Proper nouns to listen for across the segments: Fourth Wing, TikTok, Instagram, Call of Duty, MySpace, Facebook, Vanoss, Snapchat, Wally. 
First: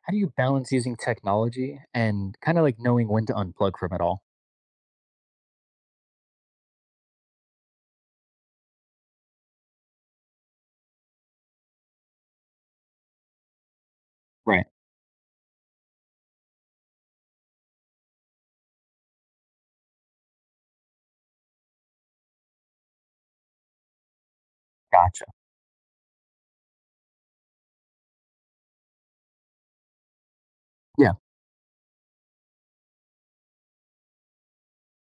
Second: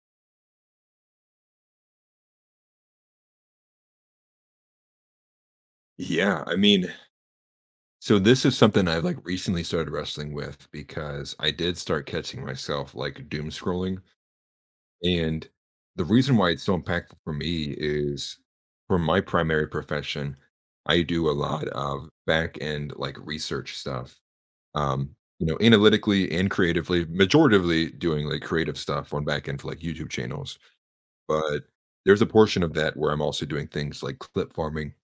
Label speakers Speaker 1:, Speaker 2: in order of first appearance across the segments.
Speaker 1: How do you balance using technology and kinda, like, knowing when to unplug from it all?
Speaker 2: Yeah, I mean, so this is something I've recently started wrestling with because I did start catching myself doom scrolling.
Speaker 1: Right,
Speaker 2: And the reason why it's so impactful for me is for my primary profession, I do a lot of back end research stuff. Um,
Speaker 1: gotcha.
Speaker 2: you know, analytically and creatively, majoritively doing creative stuff on back end for YouTube channels.
Speaker 1: Yeah,
Speaker 2: But there's a portion of that where I'm also doing things like clip farming.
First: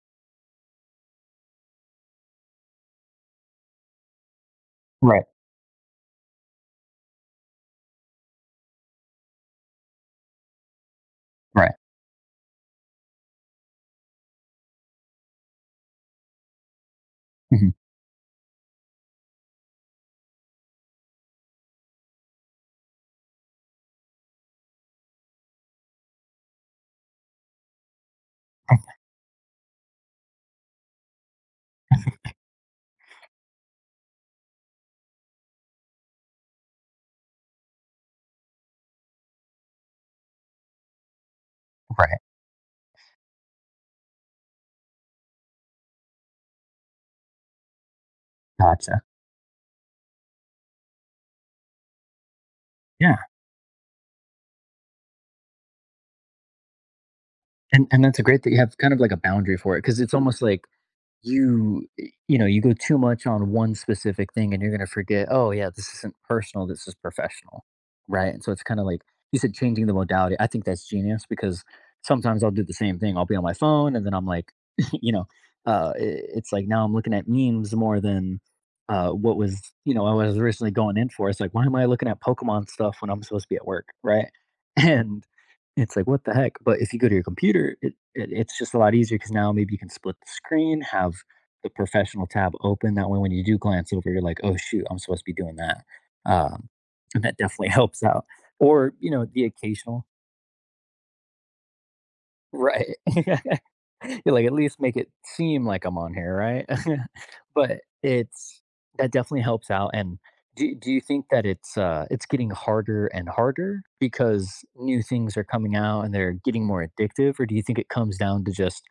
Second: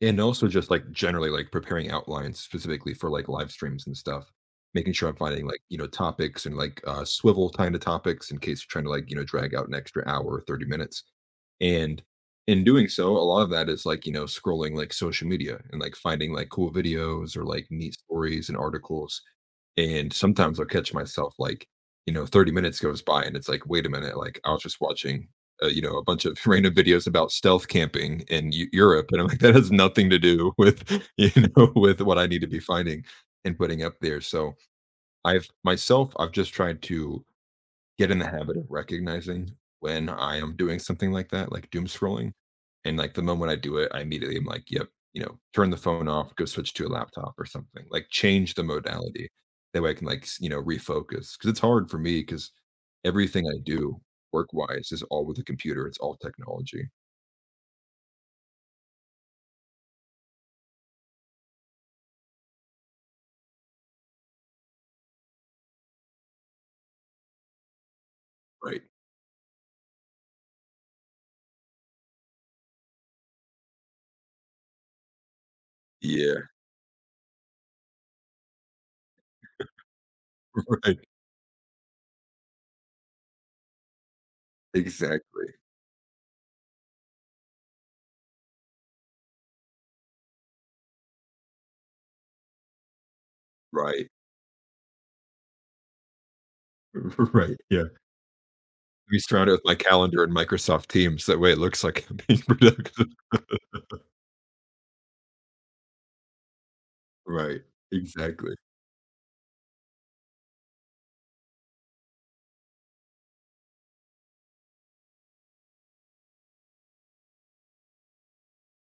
Speaker 2: And also just, generally, preparing outlines specifically for, live streams and stuff, making sure I'm
Speaker 1: right,
Speaker 2: finding, topics and, swivel kinda topics in case you're trying to, drag out an extra hour or 30 minutes.
Speaker 1: right,
Speaker 2: And in doing so, a lot of that is, scrolling, social media and, finding, cool videos or,
Speaker 1: mhm,
Speaker 2: neat stories and articles. And sometimes I'll catch myself, 30 minutes goes by and it's like, "Wait a minute, like, I was just watching you know, a bunch of random videos about stealth camping in Europe," and I'm like, that has nothing to do with, you know, with what I need to be finding and putting up there. So I've just tried to get in the habit of recognizing when I am doing something like that, like doom
Speaker 1: right,
Speaker 2: scrolling. And like the moment I do it, I immediately am like, yep, you know, turn the phone off, go switch to a laptop or something, like change the
Speaker 1: gotcha.
Speaker 2: modality. That way I can you know, refocus. Cause it's hard for me because
Speaker 1: Yeah.
Speaker 2: everything I do work wise is all with a computer, it's all technology.
Speaker 1: And that's a great that you have kind of like a boundary for it, because it's almost like you you know you go too much on one specific thing and you're going to forget, oh yeah, this isn't personal, this is professional, right? And so it's kind
Speaker 2: Right.
Speaker 1: of like, you said, changing the modality, I think that's genius, because sometimes I'll do the same thing, I'll be on my phone and then I'm like, you know
Speaker 2: Yeah.
Speaker 1: it's like, now I'm looking at memes more than what was, I was originally going
Speaker 2: Right.
Speaker 1: in for. It's like, why am I looking at Pokemon stuff when I'm supposed to be at work, right? And
Speaker 2: Exactly.
Speaker 1: it's like, what the heck? But if you go to your computer, it's just a lot easier, because now maybe you can split the screen, have the professional tab open. That way, when you do glance
Speaker 2: Right.
Speaker 1: over, you're like, oh shoot, I'm supposed to be doing that. Um, and that
Speaker 2: Right.
Speaker 1: definitely
Speaker 2: Yeah.
Speaker 1: helps out. Or,
Speaker 2: We
Speaker 1: the
Speaker 2: surround it with my
Speaker 1: occasional.
Speaker 2: calendar and Microsoft Teams. That way it looks like I'm being
Speaker 1: Right.
Speaker 2: productive.
Speaker 1: You're like, "At least make it seem like I'm on here, right?"
Speaker 2: Right.
Speaker 1: But
Speaker 2: Exactly.
Speaker 1: it's, that definitely helps out, and do you think that it's getting harder and harder because new things are coming out and they're getting more addictive, or do you think it comes down to just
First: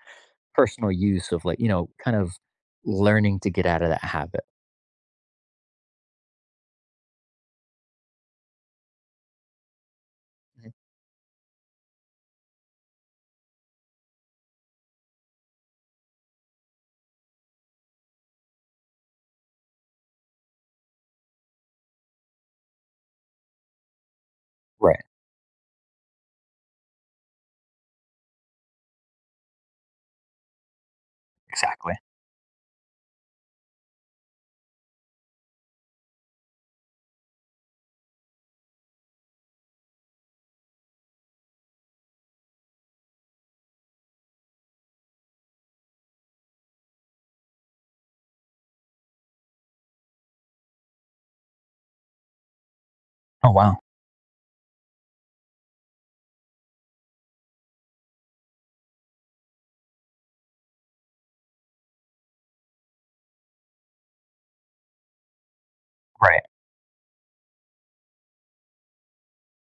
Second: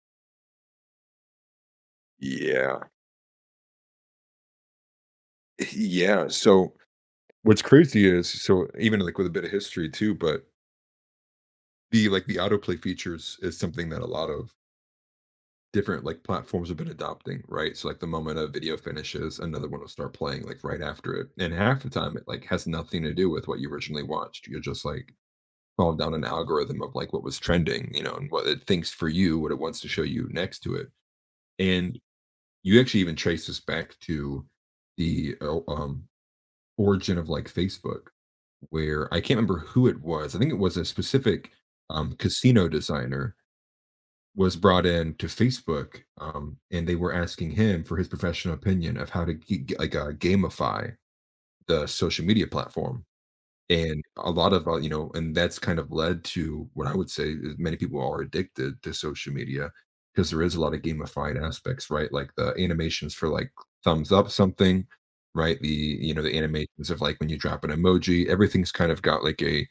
Speaker 1: personal use of, like, you know, kind of
Speaker 2: Yeah.
Speaker 1: learning to get out of that habit?
Speaker 2: Yeah, so what's crazy is so even, with a bit of history too, but
Speaker 1: Mhm.
Speaker 2: the autoplay features is something that a lot of different, platforms have been adopting, right? So, like, the moment a video finishes, another one will start playing, right after it, and half the time, it has nothing to do with what you originally watched. You're just,
Speaker 1: Right,
Speaker 2: like, falling down an algorithm of, what was trending, you know, and what it thinks for you, what it wants to show you next to it,
Speaker 1: exactly.
Speaker 2: and you actually even trace this back to the origin of like Facebook, where I can't remember who it was. I think it was a specific casino designer was brought in to Facebook, and they were asking him for his professional opinion of how to gamify the social media platform.
Speaker 1: Oh, wow.
Speaker 2: And a lot of, you know, and that's kind of led to what I would say is many people are addicted to social media because there is a lot of gamified aspects, right? Like the animations for like thumbs up something, right? The, you know, the
Speaker 1: Right,
Speaker 2: animations of like when you drop an emoji, everything's kind of got like a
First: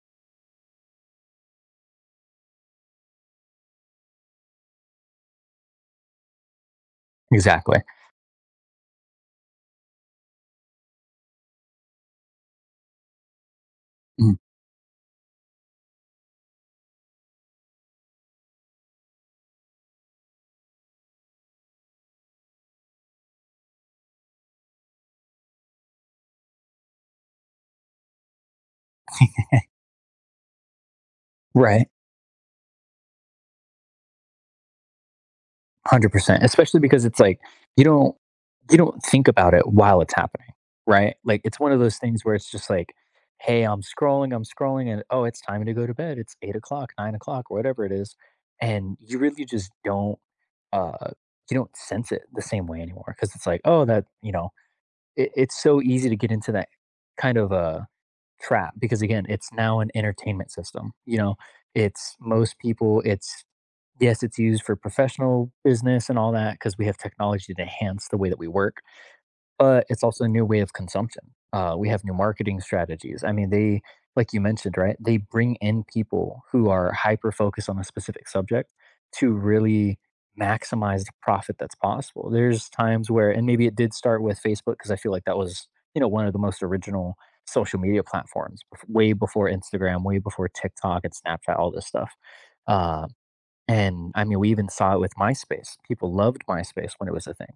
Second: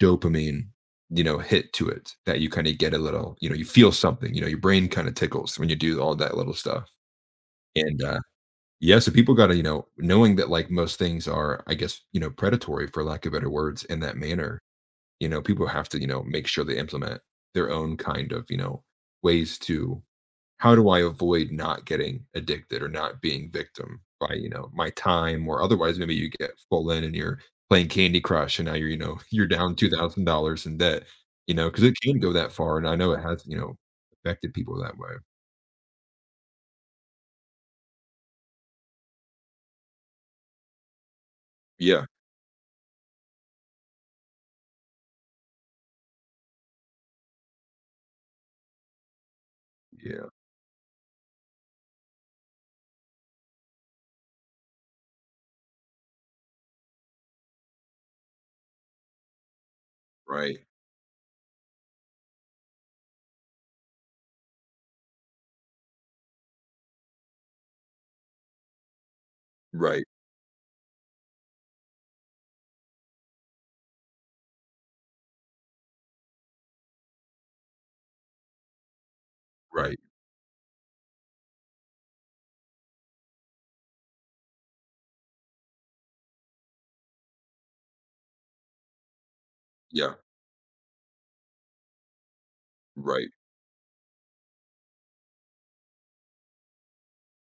Speaker 2: dopamine, you know, hit to it that you kind of get a little, you know, you feel something, you know, your brain kind of tickles when you do all that little stuff.
Speaker 1: exactly.
Speaker 2: And yeah, so people got to, you know, knowing that like most things are, I guess, you know, predatory for lack of better words in that
Speaker 1: Mm,
Speaker 2: manner, you know, people have to, you know, make sure they implement their own kind of, you know, ways to how do I avoid not getting addicted or not being victim by, you know, my time or otherwise maybe you get full in and you're playing Candy Crush and now you're, you know, you're down $2,000 in debt, you know, because
Speaker 1: right.
Speaker 2: it can go that far. And I know it has, you know, affected people that way.
Speaker 1: 100%, especially because it's like, you don't you don't think about it while it's happening, right? Like, it's one of those
Speaker 2: Yeah.
Speaker 1: things where it's just like, hey, I'm scrolling, and oh, it's time to go to bed. It's 8 o'clock, 9 o'clock, whatever it is, and you really just don't,
Speaker 2: Yeah.
Speaker 1: uh you don't sense it the same way anymore, because it's like, oh, that, you know, it it's so easy to get into that kind of a trap, because again, it's now an entertainment
Speaker 2: Right.
Speaker 1: system, you know? It's most people, it's yes, it's used for professional business and all that, because we have technology to enhance the way that we work, but it's
Speaker 2: Right.
Speaker 1: also a new way of consumption. We have new marketing strategies. I mean, they, like you mentioned, right? They bring in people who are hyper focused on a specific subject to really
Speaker 2: Right.
Speaker 1: maximize the profit that's possible. There's times where, and maybe it did start with Facebook, because I feel like that was, one of the most original social media platforms, way before Instagram,
Speaker 2: Yeah.
Speaker 1: way before TikTok and Snapchat, all this stuff. Uh,
Speaker 2: Right.
Speaker 1: and I mean, we even saw it with MySpace. People loved MySpace when it was a thing,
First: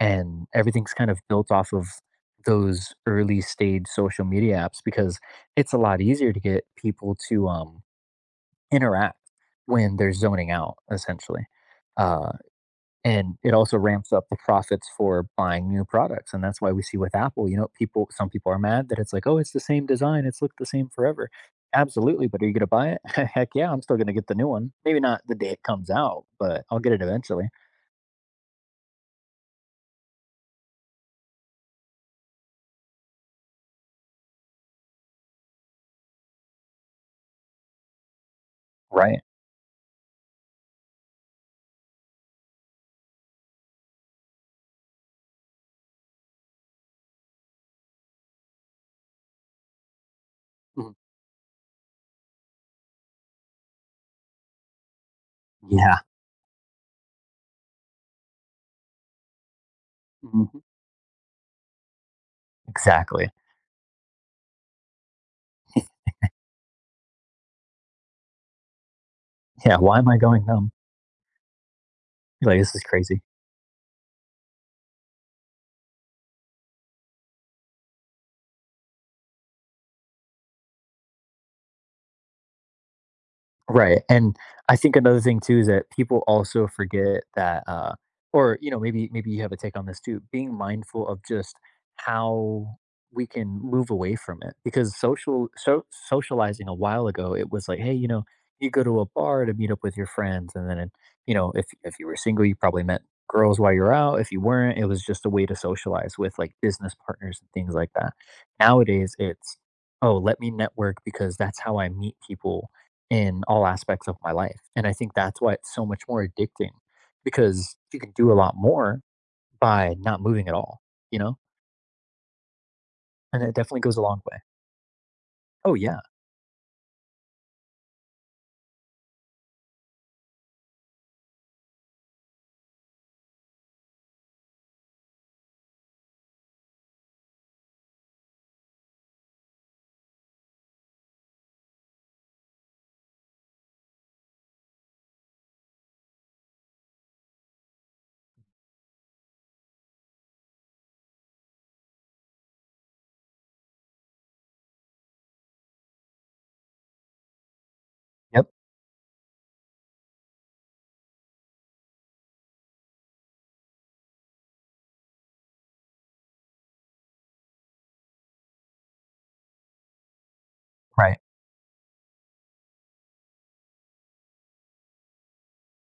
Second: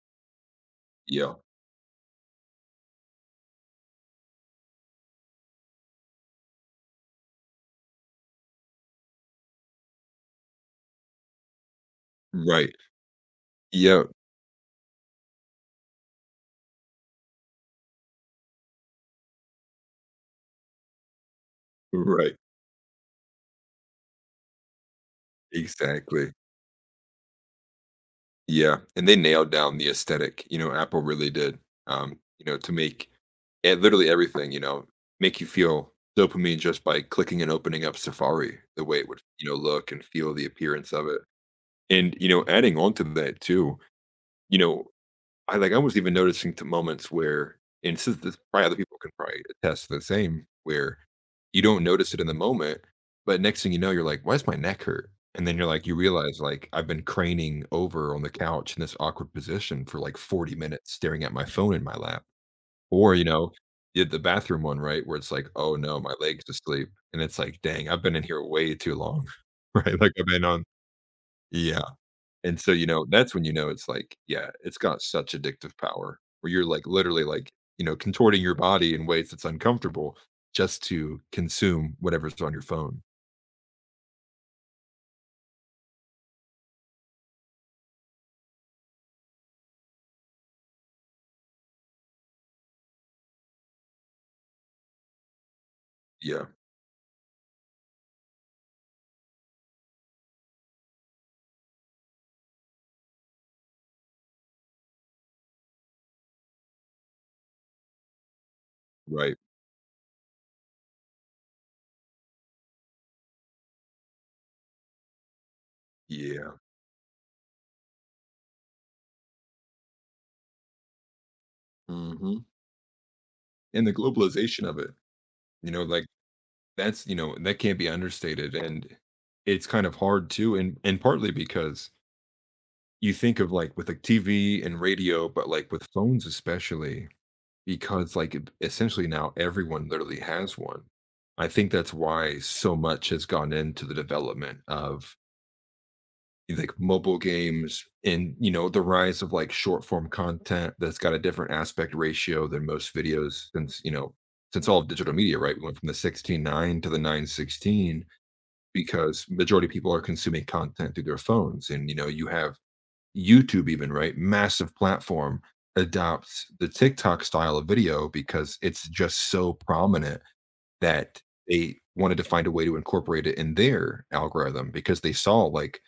Speaker 1: and everything's kind of
Speaker 2: Yeah.
Speaker 1: built off of those early stage social media apps, because it's a lot easier to get people to, interact when they're zoning out essentially, uh,
Speaker 2: Right.
Speaker 1: and it also
Speaker 2: Yeah.
Speaker 1: ramps up the profits for buying new products. And that's why we see with Apple, you know, people some people are mad that it's like, oh, it's the same design, it's looked the same forever. Absolutely.
Speaker 2: Right.
Speaker 1: But are you going to buy it? Heck yeah, I'm still going to get the new one, maybe not the day it comes out,
Speaker 2: Exactly.
Speaker 1: but I'll get it eventually,
Speaker 2: Yeah, and they nailed down the aesthetic, you know, Apple really did, you know, to make e literally everything, you know, make you feel dopamine just by clicking and opening up Safari the way it
Speaker 1: right?
Speaker 2: would, you know, look and feel the appearance of it. And, you know, adding on to that too, you know I I was even noticing to moments where, and this probably other people can probably attest to the same,
Speaker 1: Mhm.
Speaker 2: where you don't notice it in the moment, but next thing you know, you're like, why does my neck hurt? And then you're like, you
Speaker 1: Yeah.
Speaker 2: realize like I've been craning over on the couch in this awkward position for like 40
Speaker 1: Mhm.
Speaker 2: minutes staring at my phone in my lap. Or, you
Speaker 1: Exactly.
Speaker 2: know, you did the bathroom one, right? Where it's like, oh no, my leg's asleep. And it's like, dang, I've been in here way too long.
Speaker 1: Yeah, why
Speaker 2: Right.
Speaker 1: am
Speaker 2: Like
Speaker 1: I
Speaker 2: I've been
Speaker 1: going
Speaker 2: on.
Speaker 1: numb?
Speaker 2: Yeah.
Speaker 1: Like,
Speaker 2: And so,
Speaker 1: this is
Speaker 2: you know,
Speaker 1: crazy.
Speaker 2: that's when you know it's like, yeah, it's got such addictive power where you're like literally like, you know, contorting your body in ways that's uncomfortable just to consume whatever's on your phone.
Speaker 1: Right, and I think another thing too is that people also forget that, or you know, maybe you have a take on this too. Being mindful of just how we can move away from it, because social so
Speaker 2: Yeah.
Speaker 1: socializing a while ago, it was like, hey, you know, you go to a bar to meet up with your friends, and then, you know, if you were single, you probably met girls while you're out. If you weren't, it was just a way to socialize with like business partners and things like that. Nowadays,
Speaker 2: Right.
Speaker 1: it's oh, let me network, because that's how I meet people in all aspects of my life. And I think that's why it's so much more
Speaker 2: Yeah.
Speaker 1: addicting, because you can do a lot more by not moving at all, you know?
Speaker 2: hmm
Speaker 1: And it definitely
Speaker 2: And the
Speaker 1: goes a long way.
Speaker 2: globalization of it, you
Speaker 1: Oh,
Speaker 2: know,
Speaker 1: yeah.
Speaker 2: that's, you know, that can't be understated. And it's kind of hard too. And partly because you think of like with like TV and radio, but like with phones, especially, because, like, eb essentially now everyone literally has one. I think that's why so much has gone into the development of, mobile games and, you know, the rise of, short form content that's got a different aspect ratio than most videos since, you know, since all of digital media, right? We went from the 16:9 to the 9:16
Speaker 1: Yep.
Speaker 2: because majority of people are consuming content through their phones, and, you know, you have YouTube, even right, massive platform, adopts the TikTok style of video because it's just so prominent
Speaker 1: Right.
Speaker 2: that they wanted to find a way to incorporate it in their algorithm because they saw like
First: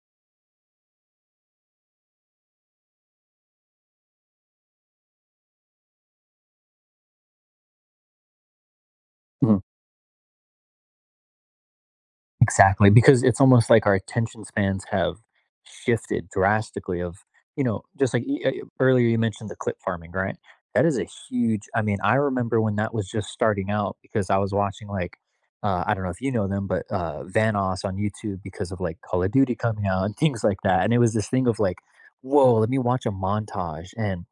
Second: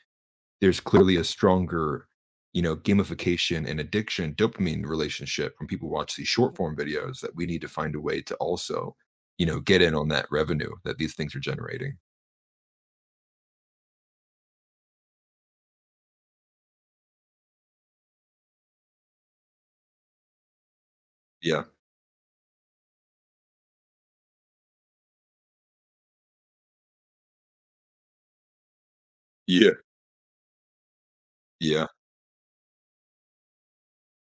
Speaker 2: there's clearly a stronger, you know, gamification and addiction dopamine relationship when people watch these short form videos that we need to find a way to also, you know, get in on that revenue that these things are generating.
Speaker 1: Exactly, because it's almost like our attention spans have shifted drastically of, you know, just like, earlier you mentioned the clip farming, right? That is a huge,
Speaker 2: Yeah.
Speaker 1: I mean, I remember when that was just starting out, because I was watching, like, I don't know if you know them, but Vanoss on YouTube, because of like Call of Duty
Speaker 2: Yeah.
Speaker 1: coming out, and things like that. And it was this thing of like,
Speaker 2: Yeah.
Speaker 1: whoa, let me watch a montage. And,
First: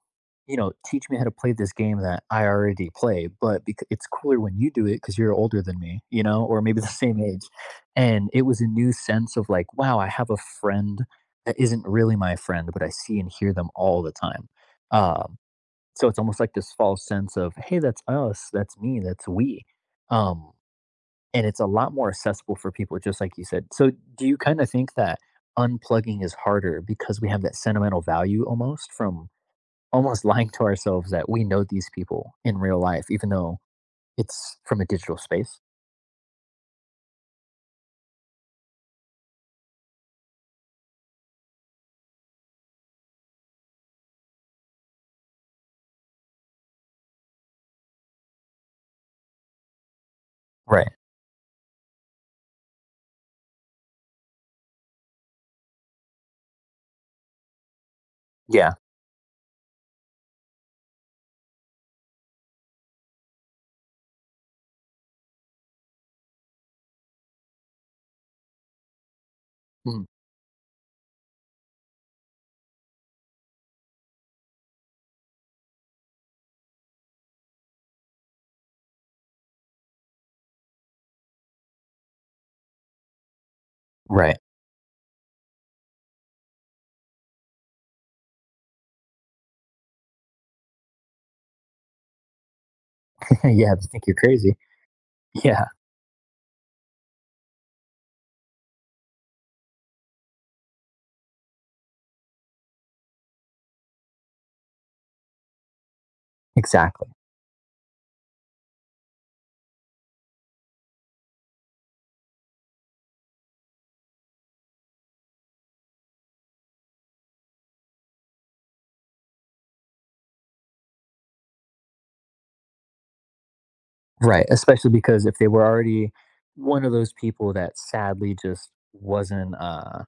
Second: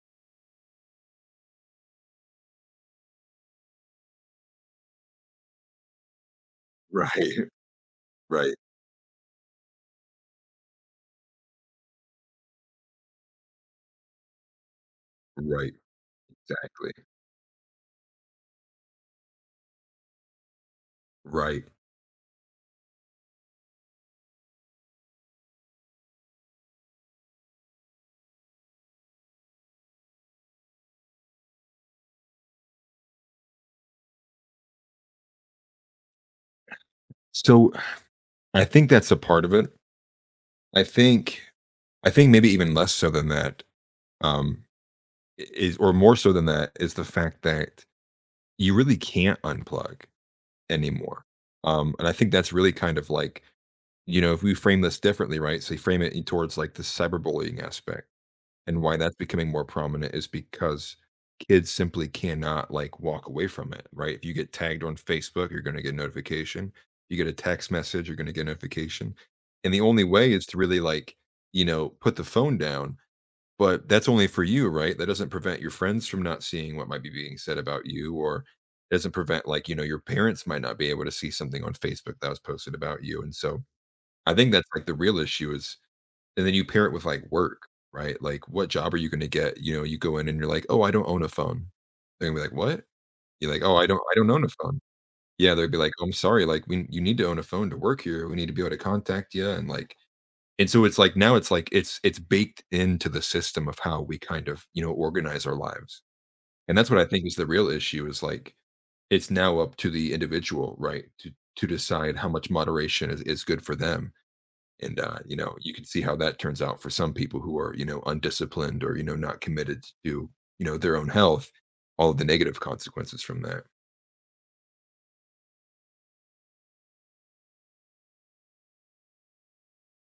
Speaker 1: teach me how to play this game that I already play, but it's cooler when you do it because you're older than me, you know, or maybe the same
Speaker 2: Right.
Speaker 1: age. And it
Speaker 2: Right.
Speaker 1: was a new sense of like, wow, I have a friend that isn't really my friend, but I see and hear them all the time. Um,
Speaker 2: Right.
Speaker 1: so it's almost like this
Speaker 2: Exactly.
Speaker 1: false sense of, hey, that's us, that's me, that's we. Um, and it's a
Speaker 2: Right.
Speaker 1: lot more accessible for people, just like you said. So do you kind of think that unplugging is harder because we have that sentimental value, almost from almost lying to ourselves that we know these people in real life, even though it's from a digital space?
Speaker 2: So I think that's a part of it. I think I think maybe even less so than that, um, I is or more so than that is the fact that you really can't unplug
Speaker 1: Right.
Speaker 2: anymore. And I think that's really kind of like, you know, if we frame this differently, right? So you frame it in towards like the cyberbullying aspect.
Speaker 1: Yeah.
Speaker 2: And why that's becoming more prominent is because kids simply cannot like walk away from it, right? If you get tagged on Facebook, you're going to get a notification. You get a text message, you're going to get a notification. And the
Speaker 1: Mm.
Speaker 2: only way is to really like, you know, put the phone down. But that's only for you, right? That doesn't prevent your friends from not seeing what might be being said about you, or doesn't prevent like, you know, your parents might not be able to see something on Facebook that was posted about you. And so I
Speaker 1: Right.
Speaker 2: think that's like the real issue is, and then you pair it with like work, right? Like, what job are you going to get? You know, you go in and you're like, oh, I don't own a phone. They're gonna be like, what? You're like,
Speaker 1: Yeah,
Speaker 2: oh,
Speaker 1: they
Speaker 2: I don't,
Speaker 1: think you're
Speaker 2: I don't own a
Speaker 1: crazy.
Speaker 2: phone. Yeah,
Speaker 1: Yeah,
Speaker 2: they'd be like, oh, I'm sorry, like we, you need to own a phone to work here. We need to be able to contact you, and like, and so it's like now it's like it's baked into the system of how we kind of you know organize our lives, and that's what I
Speaker 1: exactly.
Speaker 2: think is the real issue is like it's now up to the individual, right, to decide how much moderation is good for them, and, you know, you can see how that turns out for some people who are, you know, undisciplined or, you know, not committed to, you know, their own health, all of the negative consequences from that.
Speaker 1: Right. Especially because if they were already one of those people that sadly just wasn't,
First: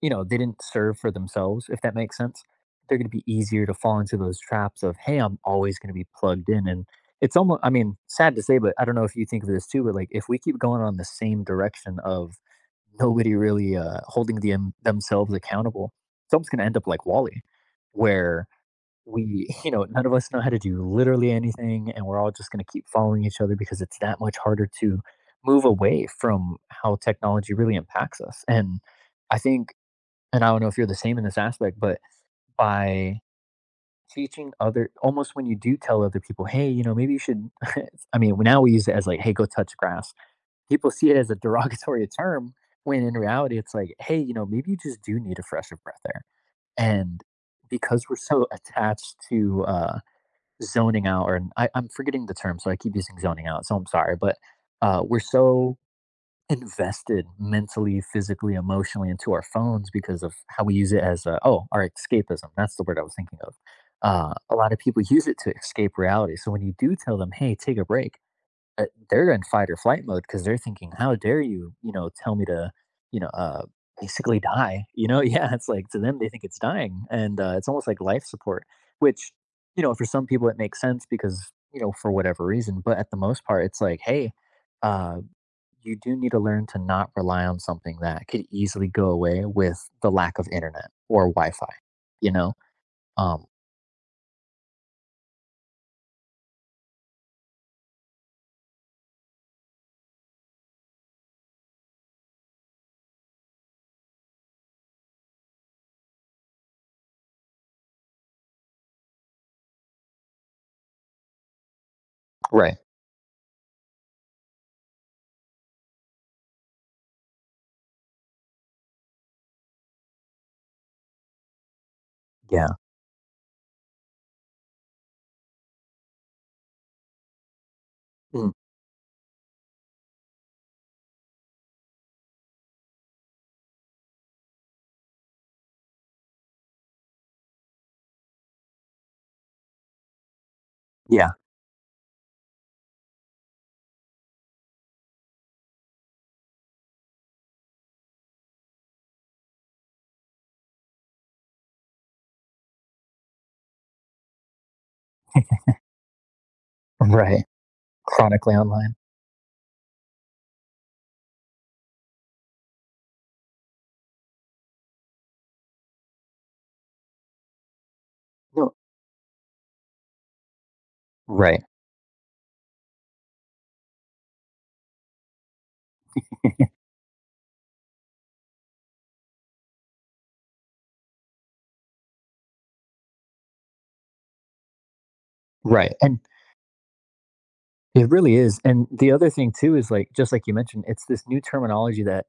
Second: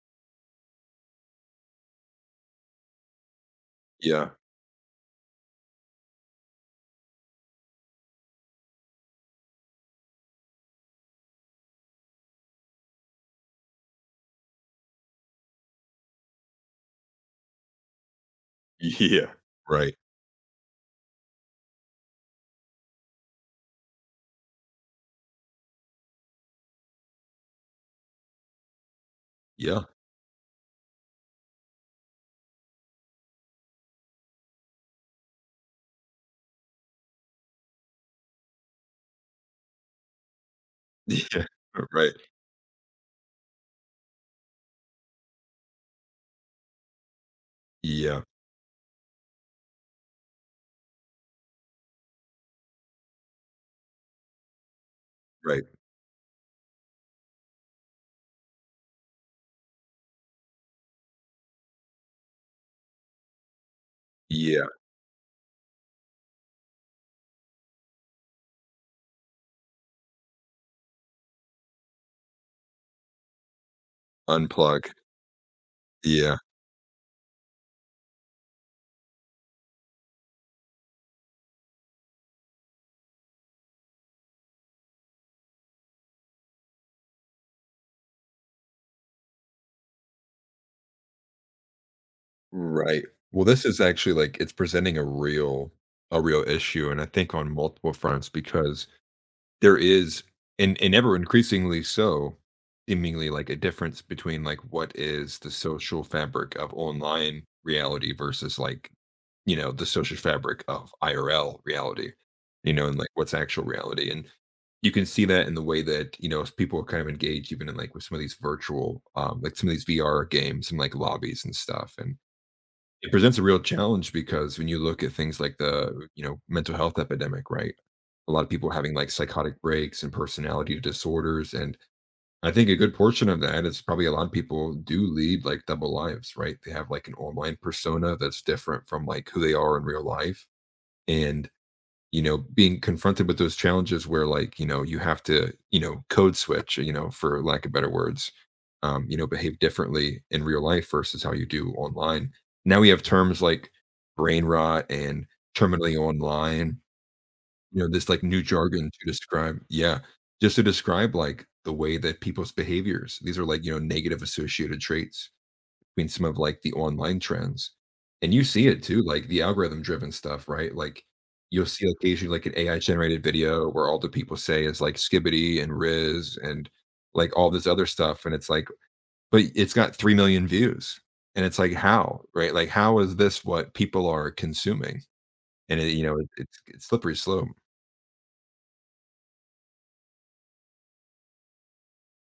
Speaker 1: you know, they didn't serve for themselves, if that makes sense. They're going to be easier to fall into
Speaker 2: Yeah.
Speaker 1: those traps of, hey, I'm always going to be plugged in. And it's almost, I mean, sad to say, but I don't know if you think of this too, but like if we keep going on the same direction of nobody really, holding themselves accountable, it's almost going to end up like Wally, where
Speaker 2: Yeah.
Speaker 1: we, you know,
Speaker 2: Right.
Speaker 1: none of us know how to do literally anything. And we're all just going to keep following each other because it's that much harder to move away from how technology really impacts us. I think
Speaker 2: Yeah.
Speaker 1: and I don't know if you're the same in this aspect, but by teaching other, almost, when you do tell other people, hey, you know, maybe you should, I mean, now we use it as like, hey, go touch grass. People see it as a
Speaker 2: Yeah.
Speaker 1: derogatory
Speaker 2: Right.
Speaker 1: term, when in reality it's like, hey, you know, maybe you just do need a fresh of breath air. And because we're
Speaker 2: Yeah.
Speaker 1: so attached to, zoning out, or I'm forgetting the term, so I keep using zoning out, so I'm sorry, but we're
Speaker 2: Right.
Speaker 1: so invested mentally, physically, emotionally into our phones, because of how we use it as a, oh, our escapism. That's the word I was thinking of. A
Speaker 2: Yeah.
Speaker 1: lot of people use it to escape reality. So when you do tell them, hey, take a break, uh, they're in fight or flight mode because they're thinking, how dare you, tell me to, you know, uh, basically die.
Speaker 2: Unplug.
Speaker 1: You know, yeah, it's like to them, they
Speaker 2: Yeah.
Speaker 1: think it's dying. And it's almost like life support, which, you know, for some people it makes sense, because, you know, for whatever reason. But at the most part, it's like, hey, uh, you do need to learn to not rely on something that could easily go away with the lack of internet or Wi-Fi, you know?
Speaker 2: Right.
Speaker 1: Um
Speaker 2: Well, this is actually like it's presenting a real issue, and I think on multiple fronts because there is, and ever increasingly so, seemingly like a difference between like what is the social fabric of online reality versus like, you know, the social fabric of IRL reality, you
Speaker 1: right?
Speaker 2: know, and like what's actual reality. And you can see that in the way that, you know, as people are kind of engaged even in like with some of these virtual, like some of these VR games and like lobbies and stuff. And
Speaker 1: Yeah.
Speaker 2: it presents a real challenge because when you look at things like the, you know, mental health epidemic, right? A lot of
Speaker 1: Mm.
Speaker 2: people having like psychotic breaks and personality disorders. And I think a good portion of that is probably a lot of people do lead like double lives, right? They have like an online persona that's different from like who they are in real life.
Speaker 1: Yeah.
Speaker 2: And you know being confronted with those challenges where like you know you have to you know code switch you know for lack of better words, you know behave differently in real life versus how you do online. Now we have terms like brain rot and terminally online,
Speaker 1: Right.
Speaker 2: you know, this like new
Speaker 1: Chronically
Speaker 2: jargon
Speaker 1: online.
Speaker 2: to describe yeah just to describe like the way that people's behaviors, these are like you know negative associated traits between some of like the online trends. And you see
Speaker 1: No.
Speaker 2: it too, like the algorithm driven stuff, right? Like
Speaker 1: Right.
Speaker 2: you'll see occasionally like an AI generated video where all the people say is like skibbity and Riz and like all this other stuff. And it's like, but it's got 3 million views. And it's like, how, right? Like, how is this what people are consuming? And it,
Speaker 1: Right.
Speaker 2: you know,
Speaker 1: And
Speaker 2: it, it's slippery slope,
Speaker 1: it really is. And the other thing too is like, just like you mentioned, it's this new terminology that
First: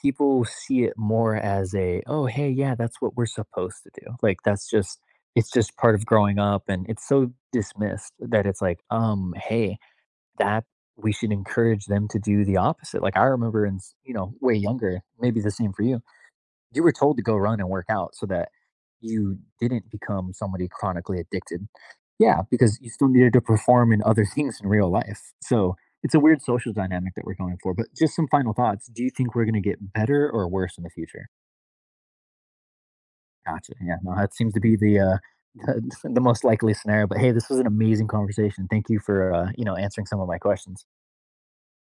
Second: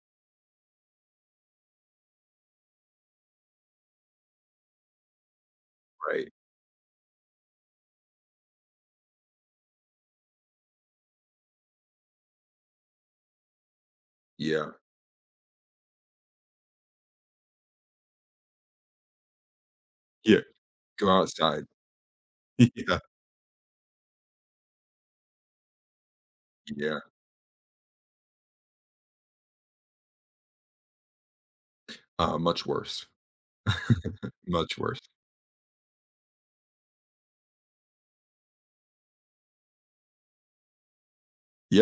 Speaker 1: people see it more as a, oh hey, yeah, that's what we're supposed to do. Like, that's just it's just part of
Speaker 2: right?
Speaker 1: growing up, and it's so dismissed that it's like, hey, that we should encourage them to do the opposite. Like I remember in, you know, way
Speaker 2: Yeah.
Speaker 1: younger, maybe the same for you. You were told to go run and work out so that you didn't become
Speaker 2: Yeah.
Speaker 1: somebody
Speaker 2: Go
Speaker 1: chronically
Speaker 2: outside.
Speaker 1: addicted. Yeah, because you
Speaker 2: yeah.
Speaker 1: still needed to perform in other things in real life. So it's a weird social
Speaker 2: Yeah.
Speaker 1: dynamic that we're going for. But just some final thoughts. Do you think we're going to get better or worse in the future?
Speaker 2: Much worse.
Speaker 1: Gotcha. Yeah, no, that seems to be
Speaker 2: Much
Speaker 1: the,
Speaker 2: worse.
Speaker 1: the most likely scenario. But hey, this was an amazing conversation. Thank you for, answering some of my questions.
Speaker 2: Yeah.